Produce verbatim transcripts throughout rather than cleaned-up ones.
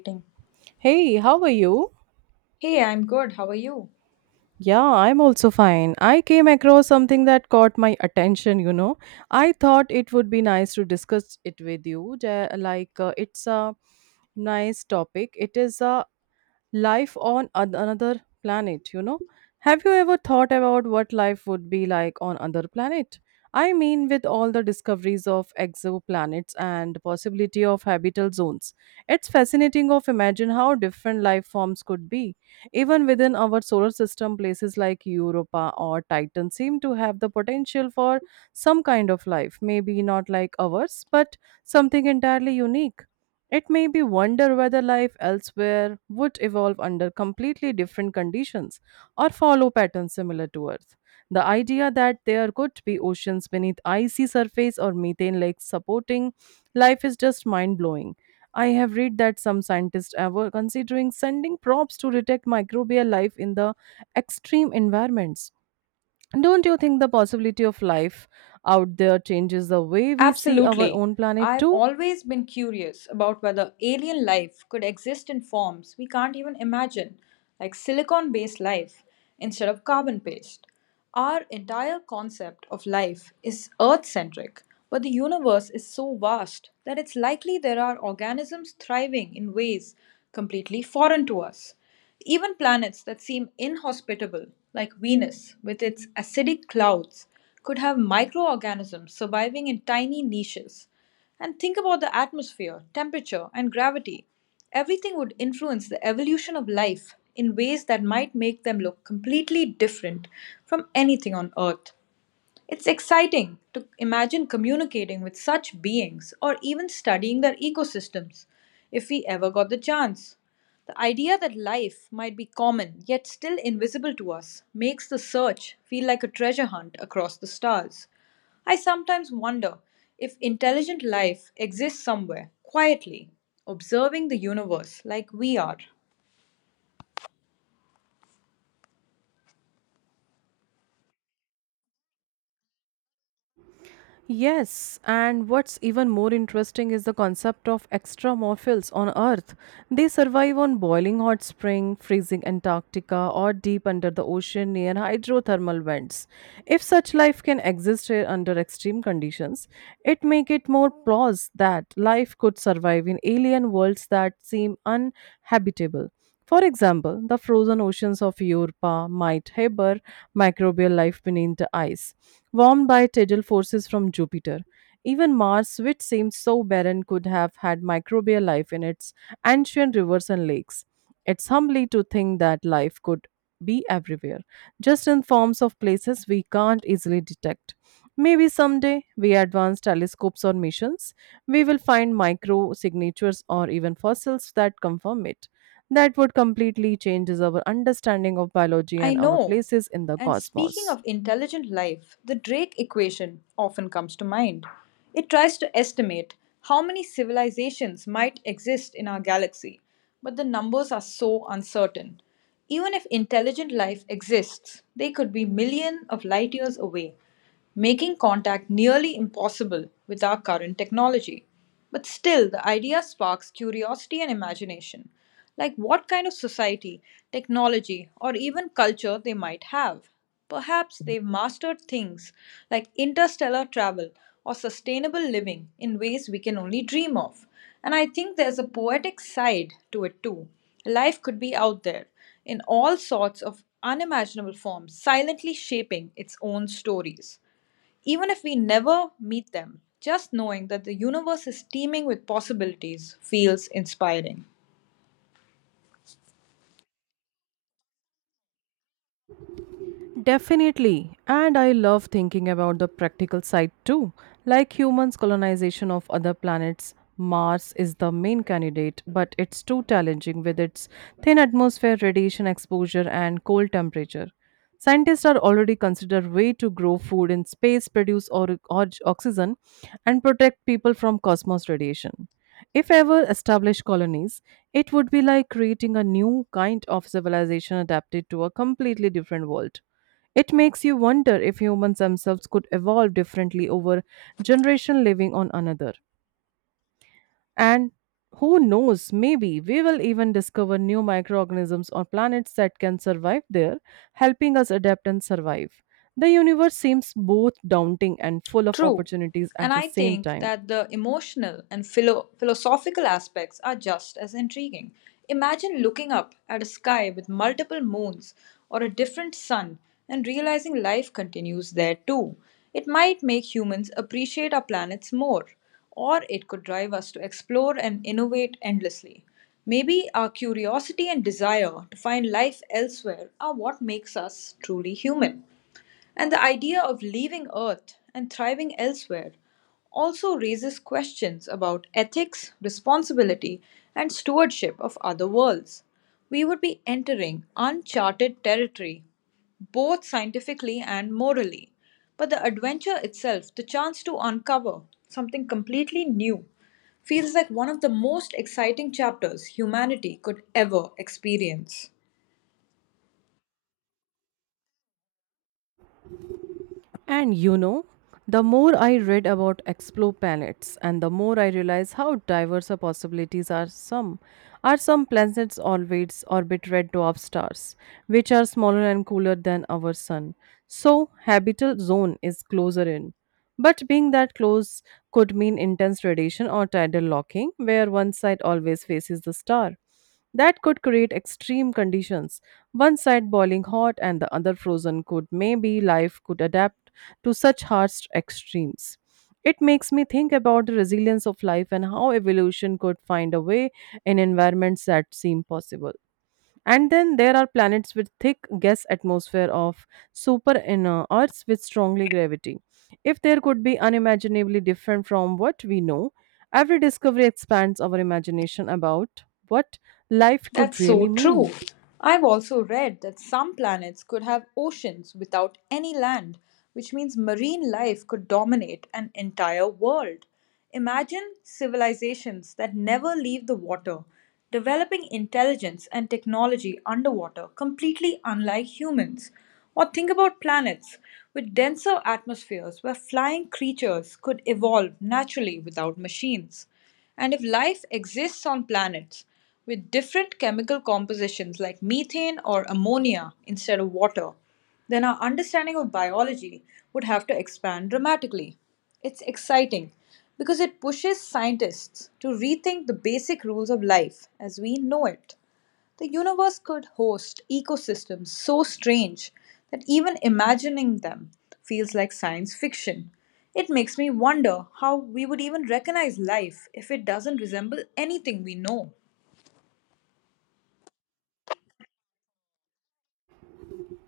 Meeting. Hey, how are you? Hey, I'm good. How are you? Yeah, I'm also fine. I came across something that caught my attention, you know. I thought it would be nice to discuss it with you. Ja- Like, uh, it's a nice topic. It is a life on an- another planet, you know? Have you ever thought about what life would be like on another planet? I mean, with all the discoveries of exoplanets and possibility of habitable zones, it's fascinating of imagine how different life forms could be. Even within our solar system, places like Europa or Titan seem to have the potential for some kind of life, maybe not like ours, but something entirely unique. It made me wonder whether life elsewhere would evolve under completely different conditions or follow patterns similar to Earth. The idea that there could be oceans beneath icy surface or methane lakes supporting life is just mind-blowing. I have read that some scientists are were considering sending probes to detect microbial life in the extreme environments. Don't you think the possibility of life out there changes the way we see our Absolutely. own planet I've too? always been curious about whether alien life could exist in forms we can't even imagine, like silicon based life instead of carbon based. Our entire concept of life is Earth centric, but the universe is so vast that it's likely there are organisms thriving in ways completely foreign to us. Even planets that seem inhospitable, like Venus with its acidic clouds, could have microorganisms surviving in tiny niches. And think about the atmosphere, temperature, and gravity. Everything would influence the evolution of life in ways that might make them look completely different from anything on Earth. It's exciting to imagine communicating with such beings or even studying their ecosystems if we ever got the chance. The idea that life might be common yet still invisible to us makes the search feel like a treasure hunt across the stars. I sometimes wonder if intelligent life exists somewhere, quietly, observing the universe like we are. Yes, and what's even more interesting is the concept of extramophils on Earth. They survive on boiling hot spring, freezing Antarctica, or deep under the ocean near hydrothermal vents. If such life can exist here under extreme conditions, it make it more plausible that life could survive in alien worlds that seem uninhabitable. For example, the frozen oceans of Europa might harbor microbial life beneath the ice, warmed by tidal forces from Jupiter. Even Mars, which seems so barren, could have had microbial life in its ancient rivers and lakes. It's humbling to think that life could be everywhere, just in forms of places we can't easily detect. Maybe someday, via advanced telescopes or missions, we will find micro signatures or even fossils that confirm it that would completely changes our understanding of biology I and our know. places in the And speaking cosmos. of intelligent life, the Drake equation often comes to mind. It tries to estimate how many civilizations might exist in our galaxy, but the numbers are so uncertain. Even if intelligent life exists, they could be millions of light years away making contact nearly impossible with our current technology. But still, the idea sparks curiosity and imagination, like what kind of society, technology, or even culture they might have. Perhaps they've mastered things like interstellar travel or sustainable living in ways we can only dream of. And I think there's a poetic side to it too. Life could be out there in all sorts of unimaginable forms, silently shaping its own stories. Even if we never meet them, just knowing that the universe is teeming with possibilities feels inspiring. Definitely. And I love thinking about the practical side too. Like humans' colonization of other planets, Mars is the main candidate, but it's too challenging with its thin atmosphere, radiation exposure, and cold temperature. Scientists are already considering way to grow food in space, produce or, or oxygen, and protect people from cosmos radiation. If ever established colonies, it would be like creating a new kind of civilization adapted to a completely different world. It makes you wonder if humans themselves could evolve differently over generation living on another. And who knows, maybe we will even discover new microorganisms on planets that can survive there, helping us adapt and survive. The universe seems both daunting and full of True. opportunities And at the I same think time. that the emotional and philo- philosophical aspects are just as intriguing. Imagine looking up at a sky with multiple moons or a different sun and realizing life continues there too. It might make humans appreciate our planets more, or it could drive us to explore and innovate endlessly. Maybe our curiosity and desire to find life elsewhere are what makes us truly human. And the idea of leaving Earth and thriving elsewhere also raises questions about ethics, responsibility, and stewardship of other worlds. We would be entering uncharted territory, both scientifically and morally. But the adventure itself, the chance to uncover something completely new, feels like one of the most exciting chapters humanity could ever experience. And you know, the more I read about explore planets and the more I realize how diverse the possibilities are some are some planets always orbit red dwarf stars, which are smaller and cooler than our sun. So habitable zone is closer in. But being that close could mean intense radiation or tidal locking, where one side always faces the star. That could create extreme conditions. One side boiling hot and the other frozen could maybe life could adapt to such harsh extremes. It makes me think about the resilience of life and how evolution could find a way in environments that seem possible. And then there are planets with thick gas atmosphere of super inner Earths with strongly gravity. If there could be unimaginably different from what we know, every discovery expands our imagination about what life could That's so really true. mean. I've also read that some planets could have oceans without any land, which means marine life could dominate an entire world. Imagine civilizations that never leave the water, developing intelligence and technology underwater, completely unlike humans. Or think about planets with denser atmospheres where flying creatures could evolve naturally without machines. And if life exists on planets, with different chemical compositions like methane or ammonia instead of water, then our understanding of biology would have to expand dramatically. It's exciting because it pushes scientists to rethink the basic rules of life as we know it. The universe could host ecosystems so strange that even imagining them feels like science fiction. It makes me wonder how we would even recognize life if it doesn't resemble anything we know.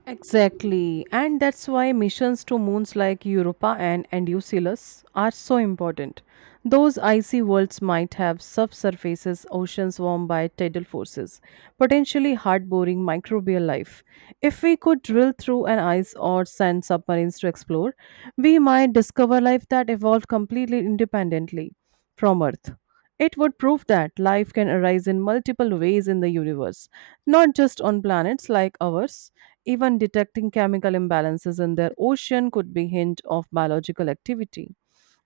Exactly. And that's why missions to moons like Europa and Enceladus are so important. Those icy worlds might have subsurfaces, oceans warmed by tidal forces, potentially hard-boring microbial life. If we could drill through an ice or send submarines to explore, we might discover life that evolved completely independently from Earth. It would prove that life can arise in multiple ways in the universe, not just on planets like ours. Even detecting chemical imbalances in their ocean could be hint of biological activity.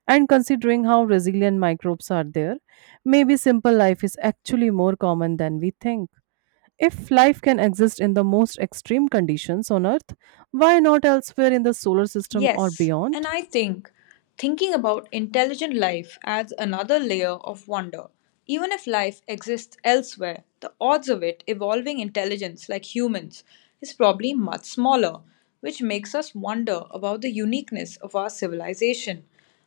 And considering how resilient microbes are there, maybe simple life is actually more common than we think. If life can exist in the most extreme conditions on Earth, why not elsewhere in the solar system or Yes, and beyond? I think thinking about intelligent life adds another layer of wonder. Even if life exists elsewhere, the odds of it evolving intelligence like humans is probably much smaller, which makes us wonder about the uniqueness of our civilization.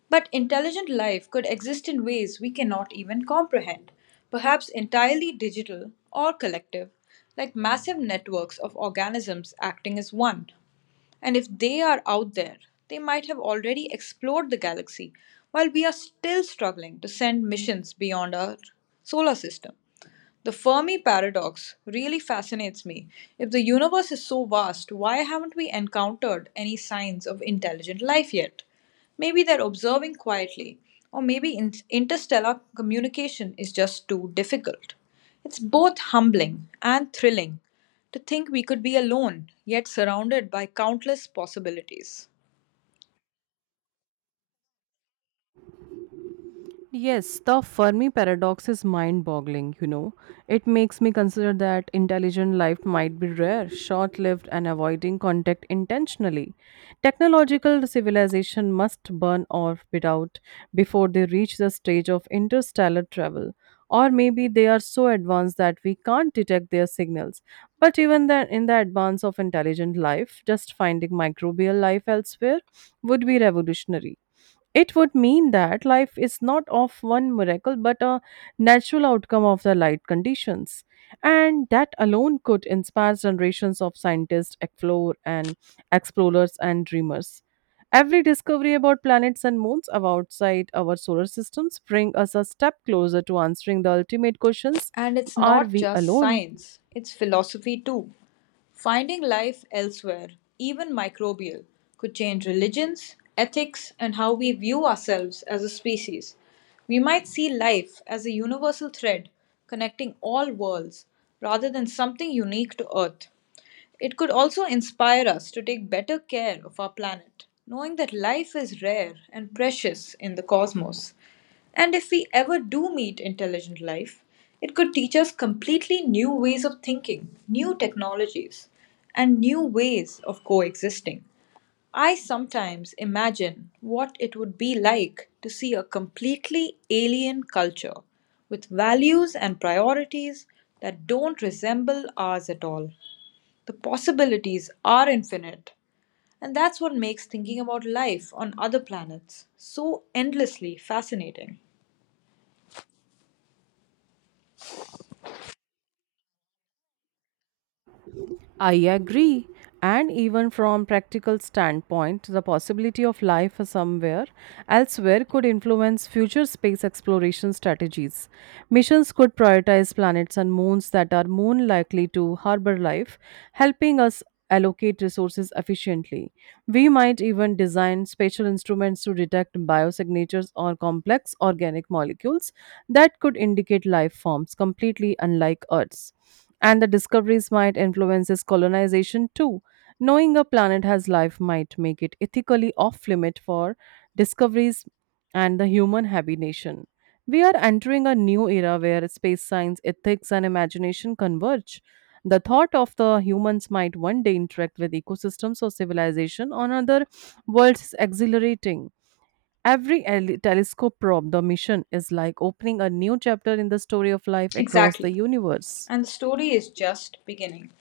But intelligent life could exist in ways we cannot even comprehend, perhaps entirely digital or collective, like massive networks of organisms acting as one. And if they are out there, they might have already explored the galaxy, while we are still struggling to send missions beyond our solar system. The Fermi paradox really fascinates me. If the universe is so vast, why haven't we encountered any signs of intelligent life yet? Maybe they're observing quietly, or maybe in- interstellar communication is just too difficult. It's both humbling and thrilling to think we could be alone, yet surrounded by countless possibilities. Yes, the Fermi paradox is mind boggling, you know. It makes me consider that intelligent life might be rare, short lived, and avoiding contact intentionally. Technological civilization must burn off without before they reach the stage of interstellar travel. Or maybe they are so advanced that we can't detect their signals. But even then, in the advance of intelligent life, just finding microbial life elsewhere would be revolutionary. It would mean that life is not of one miracle but a natural outcome of the light conditions. And that alone could inspire generations of scientists, explore and explorers and dreamers. Every discovery about planets and moons of outside our solar systems bring us a step closer to answering the ultimate questions: And it's Are not we just alone? science, it's philosophy too. Finding life elsewhere, even microbial, could change religions, ethics, and how we view ourselves as a species. We might see life as a universal thread connecting all worlds rather than something unique to Earth. It could also inspire us to take better care of our planet, knowing that life is rare and precious in the cosmos. And if we ever do meet intelligent life, it could teach us completely new ways of thinking, new technologies, and new ways of coexisting. I sometimes imagine what it would be like to see a completely alien culture with values and priorities that don't resemble ours at all. The possibilities are infinite, and that's what makes thinking about life on other planets so endlessly fascinating. I agree. And even from practical standpoint, the possibility of life somewhere elsewhere could influence future space exploration strategies. Missions could prioritize planets and moons that are more likely to harbor life, helping us allocate resources efficiently. We might even design spatial instruments to detect biosignatures or complex organic molecules that could indicate life forms completely unlike Earth's. And the discoveries might influence its colonization too. Knowing a planet has life might make it ethically off limit for discoveries and the human habitation. We are entering a new era where space science, ethics, and imagination converge. The thought of the humans might one day interact with ecosystems or civilization on other worlds is exhilarating. Every ele- telescope probe, the mission is like opening a new chapter in the story of life across the Exactly. universe. And the story is just beginning.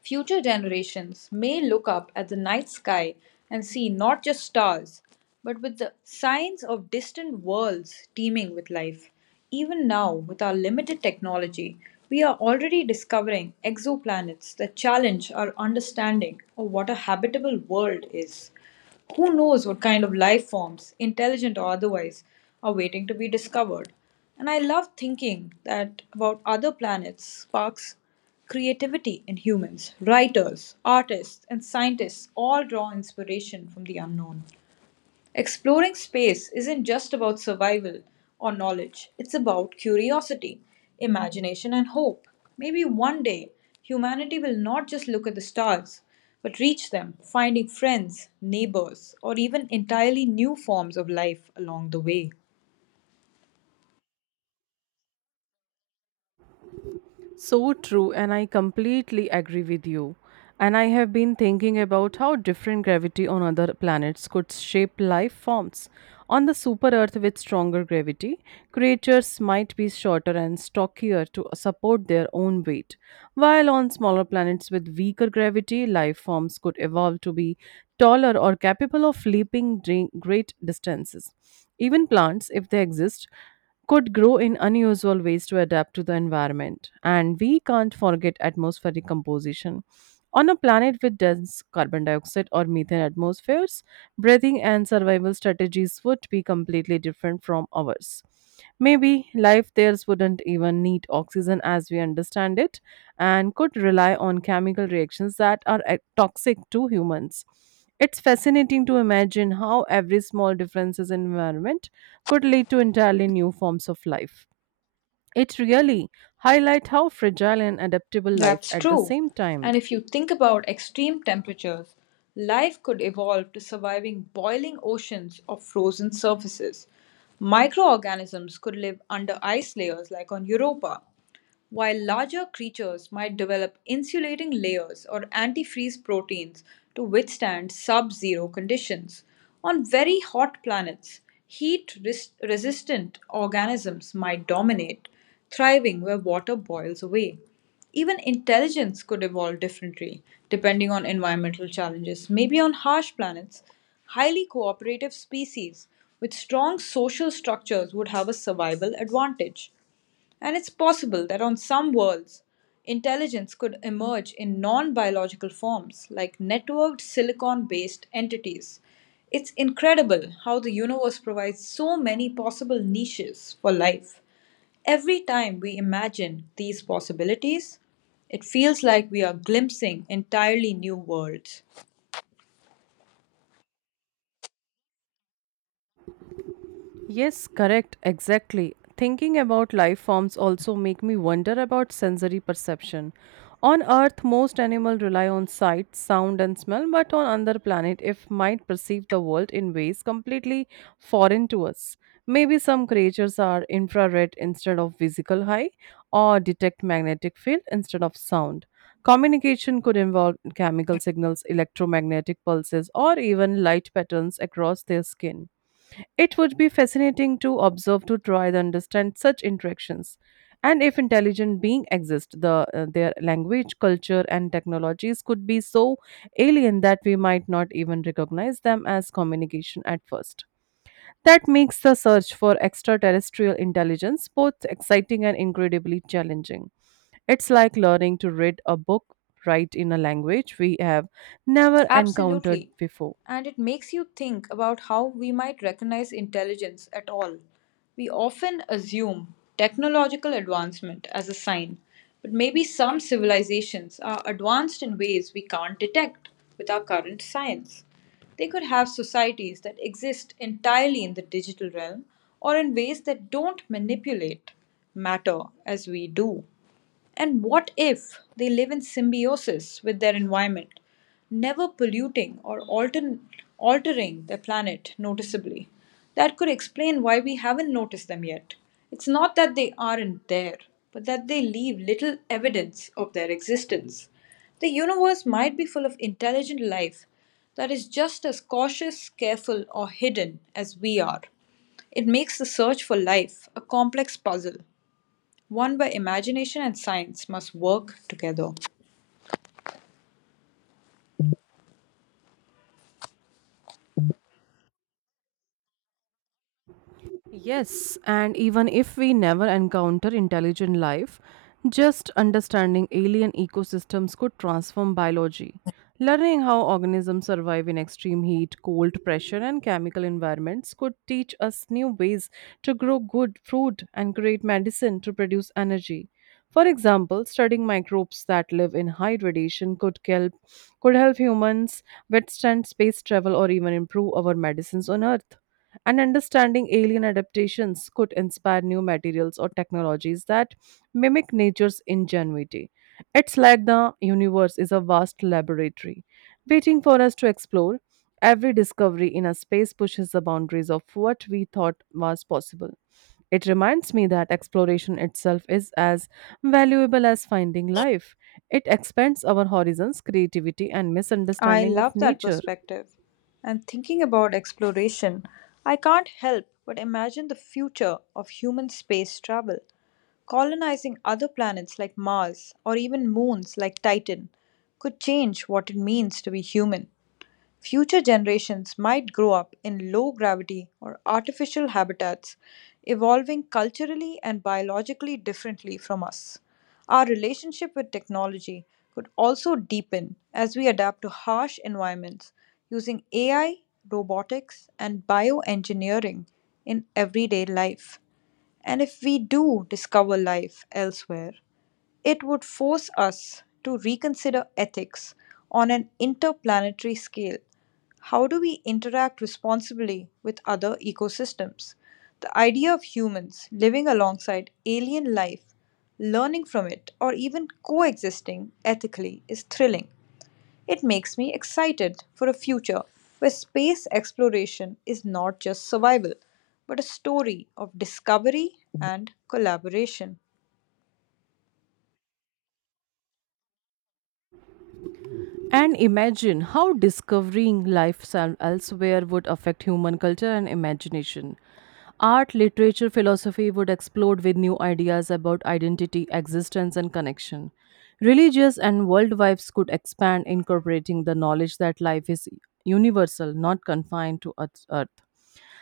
Future generations may look up at the night sky and see not just stars, but with the signs of distant worlds teeming with life. Even now, with our limited technology, we are already discovering exoplanets that challenge our understanding of what a habitable world is. Who knows what kind of life forms, intelligent or otherwise, are waiting to be discovered? And I love thinking that about other planets sparks creativity in humans. Writers, artists, and scientists all draw inspiration from the unknown. Exploring space isn't just about survival or knowledge, it's about curiosity, imagination, and hope. Maybe one day humanity will not just look at the stars, but reach them, finding friends, neighbors, or even entirely new forms of life along the way. So true, and I completely agree with you. And I have been thinking about how different gravity on other planets could shape life forms. On the super Earth with stronger gravity, creatures might be shorter and stockier to support their own weight, while on smaller planets with weaker gravity, life forms could evolve to be taller or capable of leaping dre- great distances. Even plants, if they exist, could grow in unusual ways to adapt to the environment. And we can't forget atmospheric composition. On a planet with dense carbon dioxide or methane atmospheres, breathing and survival strategies would be completely different from ours. Maybe life there wouldn't even need oxygen as we understand it and could rely on chemical reactions that are eh, toxic to humans. It's fascinating to imagine how every small differences in environment could lead to entirely new forms of life. It really highlights how fragile and adaptable life That's at the true. same And time. if you think about extreme temperatures, life could evolve to surviving boiling oceans of frozen surfaces. Microorganisms could live under ice layers like on Europa, while larger creatures might develop insulating layers or antifreeze proteins to withstand sub zero conditions. On very hot planets, heat resistant organisms might dominate, thriving where water boils away. Even intelligence could evolve differently depending on environmental challenges. Maybe on harsh planets, highly cooperative species with strong social structures would have a survival advantage. And it's possible that on some worlds, intelligence could emerge in non biological forms, like networked silicon based entities. It's incredible how the universe provides so many possible niches for life. Every time we imagine these possibilities, it feels like we are glimpsing entirely new worlds. Yes, correct, exactly. Thinking about life forms also make me wonder about sensory perception. On Earth, most animals rely on sight, sound, and smell, but on other planet, if might perceive the world in ways completely foreign to us. Maybe some creatures are infrared instead of visible high, or detect magnetic field instead of sound. Communication could involve chemical signals, electromagnetic pulses, or even light patterns across their skin. It would be fascinating to observe to try to understand such interactions. And if intelligent beings exist, the, uh, their language, culture, and technologies could be so alien that we might not even recognize them as communication at first. That makes the search for extraterrestrial intelligence both exciting and incredibly challenging. It's like learning to read a book, write in a language we have never encountered Absolutely. before. And it makes you think about how we might recognize intelligence at all. We often assume technological advancement as a sign, but maybe some civilizations are advanced in ways we can't detect with our current science. They could have societies that exist entirely in the digital realm or in ways that don't manipulate matter as we do. And what if they live in symbiosis with their environment, never polluting or altern- altering their planet noticeably? That could explain why we haven't noticed them yet. It's not that they aren't there, but that they leave little evidence of their existence. The universe might be full of intelligent life that is just as cautious, careful, or hidden as we are. It makes the search for life a complex puzzle one where imagination and science must work together. Yes, and even if we never encounter intelligent life, just understanding alien ecosystems could transform biology. Learning how organisms survive in extreme heat, cold, pressure, and chemical environments could teach us new ways to grow good food and create medicine to produce energy. For example, studying microbes that live in high radiation could help could help humans withstand space travel or even improve our medicines on Earth and understanding alien adaptations could inspire new materials or technologies that mimic nature's ingenuity. It's like the universe is a vast laboratory waiting for us to explore. Every discovery in a space pushes the boundaries of what we thought was possible. It reminds me that exploration itself is as valuable as finding life. It expands our horizons, creativity, and I misunderstanding of love that nature. perspective. And thinking about exploration, I can't help but imagine the future of human space travel, colonizing other planets like Mars or even moons like Titan could change what it means to be human. Future generations might grow up in low gravity or artificial habitats, evolving culturally and biologically differently from us. Our relationship with technology could also deepen as we adapt to harsh environments using A I, robotics, and bioengineering in everyday life. And if we do discover life elsewhere, it would force us to reconsider ethics on an interplanetary scale. How do we interact responsibly with other ecosystems? The idea of humans living alongside alien life, learning from it, or even coexisting ethically is thrilling. It makes me excited for a future where space exploration is not just survival, but a story of discovery and collaboration. And imagine how discovering life some- elsewhere would affect human culture and imagination. Art, literature, philosophy would explode with new ideas about identity, existence, and connection. Religious and world vibes could expand, incorporating the knowledge that life is universal, not confined to Earth. Earth.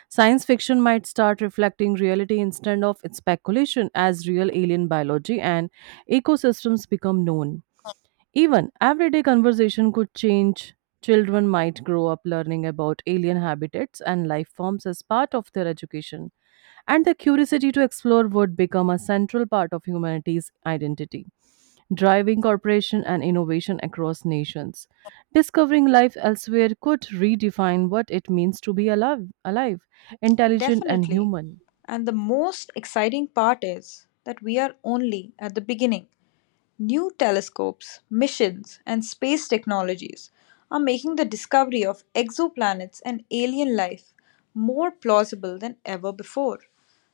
Science fiction might start reflecting reality instead of its speculation as real alien biology and ecosystems become known. Even everyday conversation could change. Children might grow up learning about alien habitats and life forms as part of their education, and the curiosity to explore would become a central part of humanity's identity, driving cooperation and innovation across nations. Discovering life elsewhere could redefine what it means to be alive, alive, intelligent and Definitely. human. And the most exciting part is that we are only at the beginning. New telescopes, missions, and space technologies are making the discovery of exoplanets and alien life more plausible than ever before.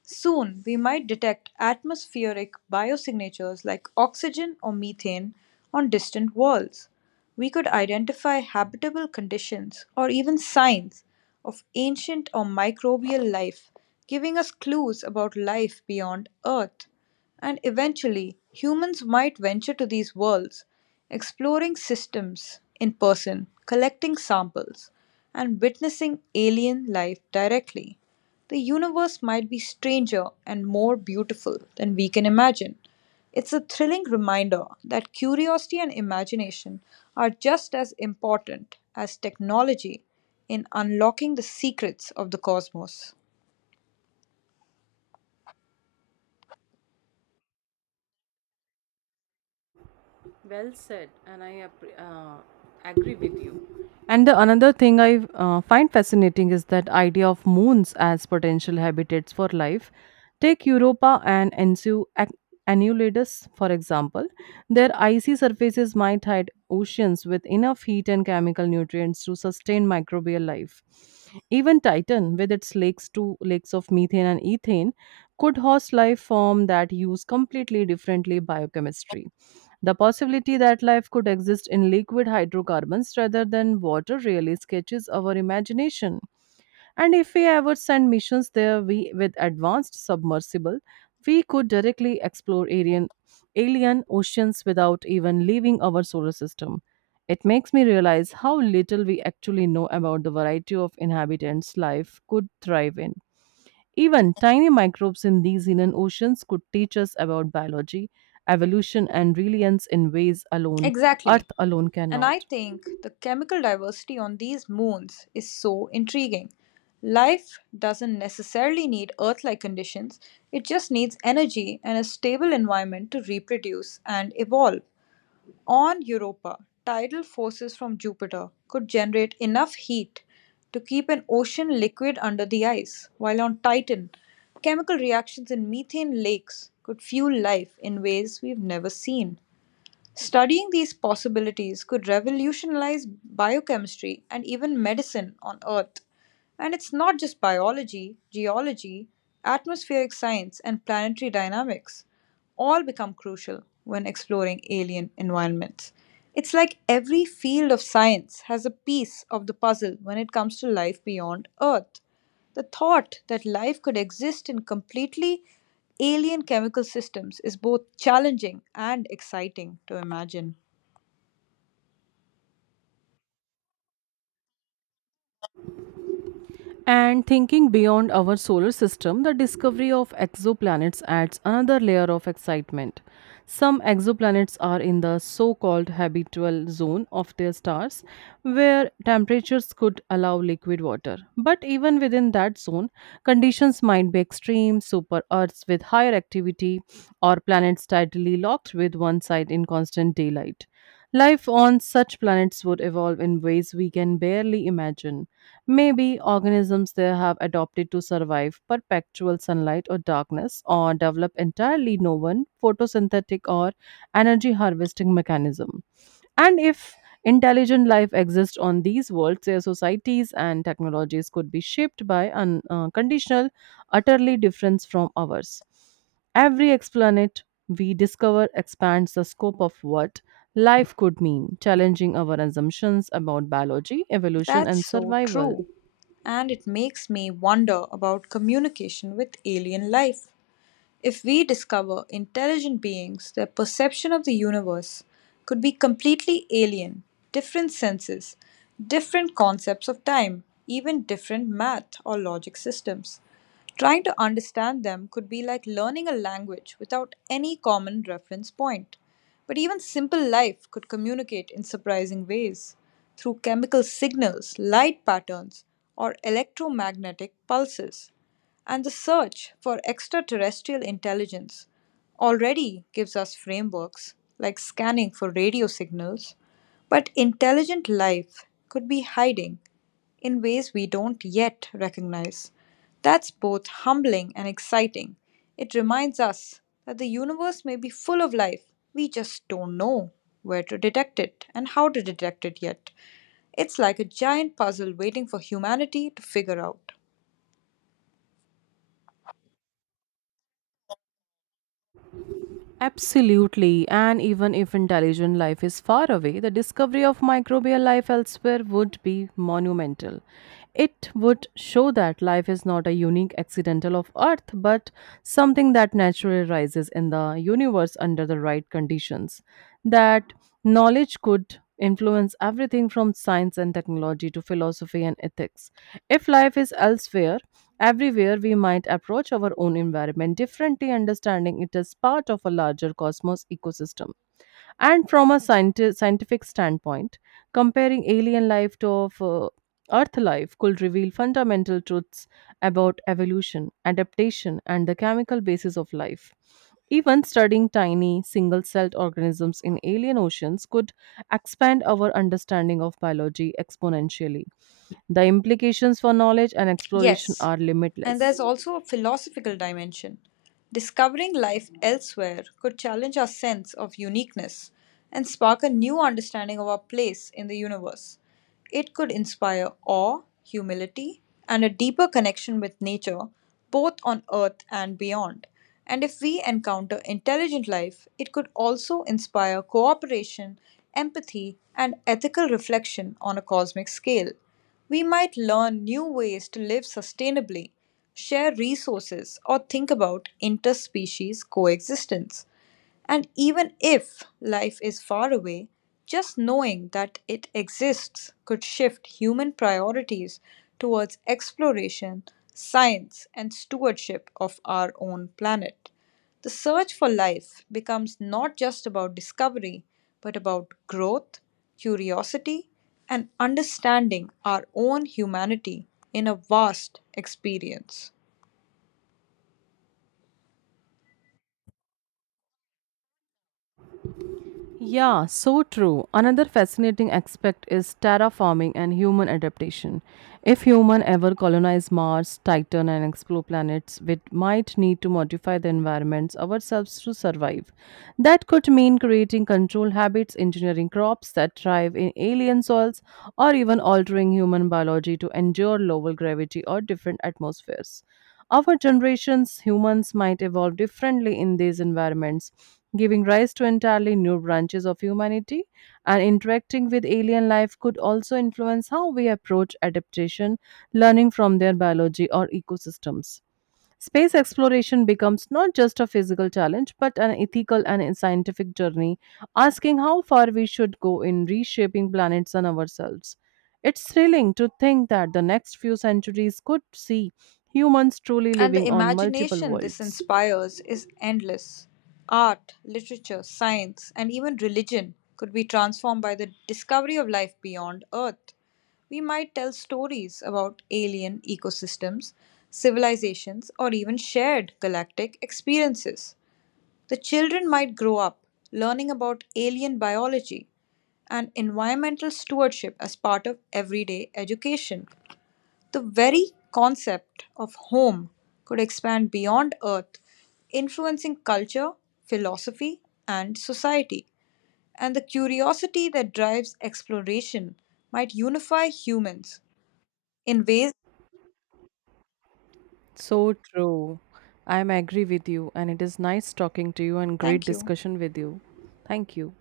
Soon, we might detect atmospheric biosignatures like oxygen or methane on distant worlds. We could identify habitable conditions or even signs of ancient or microbial life, giving us clues about life beyond Earth. And eventually, humans might venture to these worlds, exploring systems in person, collecting samples, and witnessing alien life directly. The universe might be stranger and more beautiful than we can imagine. It's a thrilling reminder that curiosity and imagination are just as important as technology in unlocking the secrets of the cosmos. Well said, and I appre- uh, agree with you. And the another thing I uh, find fascinating is that idea of moons as potential habitats for life. Take Europa and Ensu ac- Annulidus, for example. Their icy surfaces might hide oceans with enough heat and chemical nutrients to sustain microbial life. Even Titan, with its lakes to lakes of methane and ethane, could host life form that use completely differently biochemistry. The possibility that life could exist in liquid hydrocarbons rather than water really sketches our imagination. And if we ever send missions there we, with advanced submersible, we could directly explore alien, alien oceans without even leaving our solar system. It makes me realize how little we actually know about the variety of inhabitants life could thrive in. Even tiny microbes in these hidden oceans could teach us about biology, evolution, and reliance in ways alone, Exactly. Earth alone And I cannot. think the chemical diversity on these moons is so intriguing. Life doesn't necessarily need Earth like conditions, it just needs energy and a stable environment to reproduce and evolve. On Europa, tidal forces from Jupiter could generate enough heat to keep an ocean liquid under the ice, while on Titan, chemical reactions in methane lakes could fuel life in ways we've never seen. Studying these possibilities could revolutionize biochemistry and even medicine on Earth. And it's not just biology, geology, atmospheric science, and planetary dynamics. All become crucial when exploring alien environments. It's like every field of science has a piece of the puzzle when it comes to life beyond Earth. The thought that life could exist in completely alien chemical systems is both challenging and exciting to imagine. And thinking beyond our solar system, the discovery of exoplanets adds another layer of excitement. Some exoplanets are in the so called habitable zone of their stars, where temperatures could allow liquid water. But even within that zone, conditions might be extreme super Earths with higher activity, or planets tidally locked with one side in constant daylight. Life on such planets would evolve in ways we can barely imagine. Maybe organisms they have adopted to survive perpetual sunlight or darkness or develop entirely no one photosynthetic or energy harvesting mechanism. And if intelligent life exists on these worlds, their societies and technologies could be shaped by an uh, conditional, utterly different from ours. Every explanet we discover expands the scope of what life could mean, challenging our assumptions about biology, evolution, That's and so survival. true. And it makes me wonder about communication with alien life. If we discover intelligent beings, their perception of the universe could be completely alien, different senses, different concepts of time, even different math or logic systems. Trying to understand them could be like learning a language without any common reference point. But even simple life could communicate in surprising ways through chemical signals, light patterns, or electromagnetic pulses. And the search for extraterrestrial intelligence already gives us frameworks like scanning for radio signals, but intelligent life could be hiding in ways we don't yet recognize. That's both humbling and exciting. It reminds us that the universe may be full of life, we just don't know where to detect it and how to detect it yet. It's like a giant puzzle waiting for humanity to figure out. Absolutely, and even if intelligent life is far away, the discovery of microbial life elsewhere would be monumental. It would show that life is not a unique accidental of Earth, but something that naturally rises in the universe under the right conditions. That knowledge could influence everything from science and technology to philosophy and ethics. If life is elsewhere, everywhere, we might approach our own environment differently, understanding it as part of a larger cosmos ecosystem. And from a scienti- scientific standpoint, comparing alien life to of, uh, Earth life could reveal fundamental truths about evolution, adaptation, and the chemical basis of life. Even studying tiny, single celled organisms in alien oceans could expand our understanding of biology exponentially. The implications for knowledge and exploration Yes, are and limitless. there's also a philosophical dimension. Discovering life elsewhere could challenge our sense of uniqueness and spark a new understanding of our place in the universe. It could inspire awe, humility, and a deeper connection with nature, both on Earth and beyond. And if we encounter intelligent life, it could also inspire cooperation, empathy, and ethical reflection on a cosmic scale. We might learn new ways to live sustainably, share resources, or think about interspecies coexistence. And even if life is far away, just knowing that it exists could shift human priorities towards exploration, science, and stewardship of our own planet. The search for life becomes not just about discovery, but about growth, curiosity, and understanding our own humanity in a vast experience. Yeah, so true. Another fascinating aspect is terraforming and human adaptation. If human ever colonize Mars, Titan and explore planets, we might need to modify the environments ourselves to survive. That could mean creating control habits, engineering crops that thrive in alien soils, or even altering human biology to endure lower gravity or different atmospheres. Our generations, humans might evolve differently in these environments, giving rise to entirely new branches of humanity. And interacting with alien life could also influence how we approach adaptation, learning from their biology or ecosystems. Space exploration becomes not just a physical challenge, but an ethical and a scientific journey, asking how far we should go in reshaping planets and ourselves. It's thrilling to think that the next few centuries could see humans truly And the living on multiple imagination this worlds. inspires is endless. Art, literature, science, and even religion could be transformed by the discovery of life beyond Earth. We might tell stories about alien ecosystems, civilizations, or even shared galactic experiences. The children might grow up learning about alien biology and environmental stewardship as part of everyday education. The very concept of home could expand beyond Earth, influencing culture, philosophy, and society. And the curiosity that drives exploration might unify humans in ways. So true. I'm agree with you and it is nice talking to you and great Thank you. discussion with you. Thank you.